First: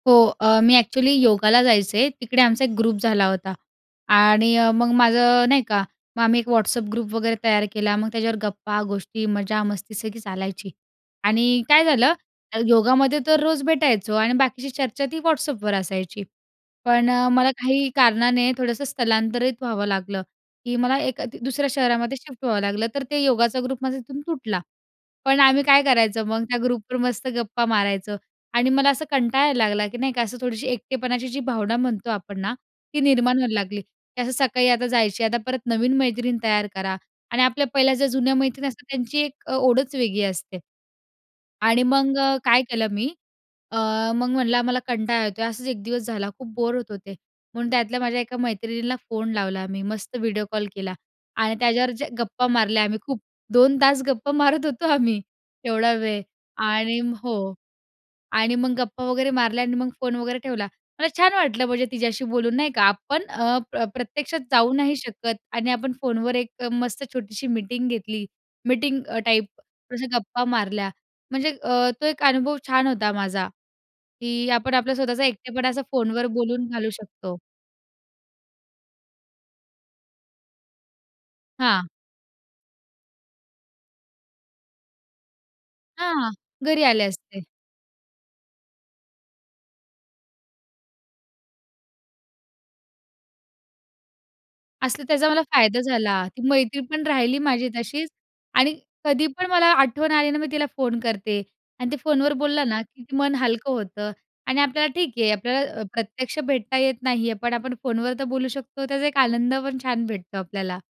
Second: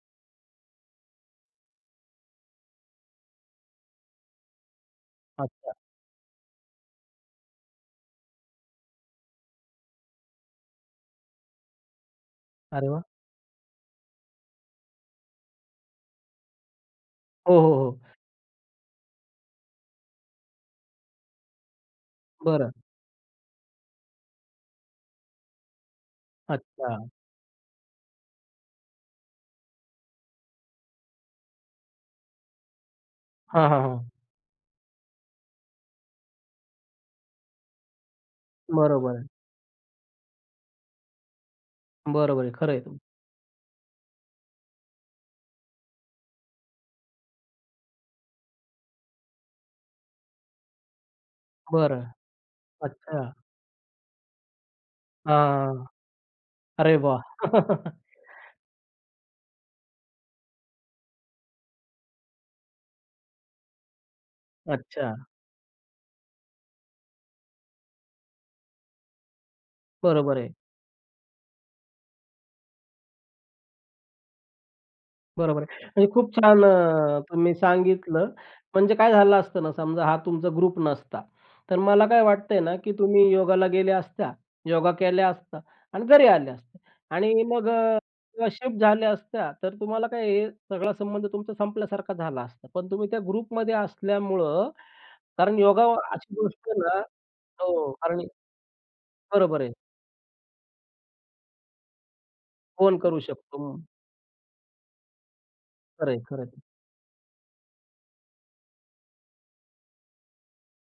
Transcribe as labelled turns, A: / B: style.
A: हो, अ, मी एक्चुअली योगाला जायचे, तिकडे आमचा एक ग्रुप झाला होता आणि अ, मग माझं नाही
B: अच्छा.
A: का, मग आम्ही एक WhatsApp ग्रुप वगैरे तयार केला. मग त्याच्यावर गप्पा, गोष्टी, मजा, मस्ती, सगळी चालायची आणि काय झालं
B: अरे वाह!
A: योगामध्ये तर रोज भेटायचो आणि बाकीची चर्चा ती WhatsAppवर असायची. पण अ, मला
B: हो, हो,
A: काही
B: हो.
A: कारणाने थोडंसं स्थलांतरित व्हावं लागलं, की मला एका ती दुसऱ्या शहरामध्ये शिफ्ट व्हावं
B: बरं.
A: लागलं. तर ते योगाचा ग्रुप माझा तिथून तुटला. पण आम्ही काय करायचं मग त्या ग्रुपवर
B: अच्छा.
A: मस्त गप्पा मारायचं आणि मला असं कंटाळा यायला लागला, की नाही का असं थोडीशी एकटेपणाची जी भावना म्हणतो आपण ना, ती निर्माण व्हायला
B: हां, हां,
A: लागली,
B: हां.
A: की असं सकाळी आता जायची, आता परत नवीन मैत्रीण तयार करा. आणि आपल्या पहिल्या ज्या जुन्या मैत्रीण असतात
B: बरोबर
A: त्यांची
B: आहे.
A: एक अ, ओढच वेगळी असते आणि मग
B: बरोबर आहे,
A: काय
B: खर आहे.
A: केलं
B: तुम
A: मी अ, मग म्हणलं आम्हाला कंटाळा येतोय. असाच एक दिवस झाला, खूप बोर होत होते. म्हणून त्यातल्या माझ्या एका मैत्रिणीला फोन लावला मी मस्त व्हिडिओ कॉल केला आणि त्याच्यावर
B: बरं,
A: जे गप्पा मारल्या आम्ही
B: अच्छा.
A: खूप, 2 तास गप्पा मारत होतो आम्ही
B: हां,
A: एवढा वेळ
B: अरे
A: आणि
B: वाह!
A: हो. आणि मग गप्पा वगैरे मारल्या आणि मग फोन वगैरे ठेवला. मला छान वाटलं म्हणजे तिच्याशी बोलून नाही का. आपण अ, प्र प्रत्यक्षात जाऊ नाही
B: अच्छा.
A: शकत आणि आपण फोनवर एक मस्त छोटीशी मीटिंग घेतली, मीटिंग टाइप अशा
B: बरोबर
A: गप्पा
B: आहे.
A: मारल्या, म्हणजे अ, तो एक अनुभव छान होता माझा, की आपण आपलं स्वतःचा
B: बरोबर
A: एकटेपणा असं
B: आहे आणि
A: फोनवर
B: खूप छान!
A: बोलून घालू
B: अ,
A: शकतो.
B: तुम्ही सांगितलं. म्हणजे काय झालं असतं ना, समजा हा तुमचा ग्रुप नसता, तर
A: हां.
B: मला काय वाटतं आहे ना, की तुम्ही योगाला गेल्या असत्या, योगा केल्या असता आणि घरी
A: हां,
B: आल्या असत्या
A: घरी आले असते.
B: आणि मग अ, किंवा शिफ्ट झाल्या असत्या, तर तुम्हाला काय हे सगळा संबंध तुमचा संपल्यासारखा झाला असता. पण तुम्ही त्या ग्रुपमध्ये असल्यामुळं,
A: असं त्याचा मला
B: कारण
A: फायदा
B: योगा
A: झाला.
B: अशी
A: ती
B: गोष्ट आहे
A: मैत्रीण
B: ना
A: पण राहिली माझी
B: हो,
A: तशीच
B: कारण
A: आणि कधी पण
B: बरोबर
A: मला
B: आहे.
A: आठवण आली ना, मी तिला फोन करते आणि ते फोनवर बोलला ना,
B: फोन
A: की
B: करू
A: मन हलकं
B: शकतो.
A: होतं आणि आपल्याला ठीक आहे, आपल्याला अ, प्र
B: खरं आहे,
A: प्रत्यक्ष
B: खरंच.
A: भेटता येत नाही आहे, पण आपण फोनवर तर बोलू शकतो त्याचा एक आनंद पण छान भेटतो आपल्याला.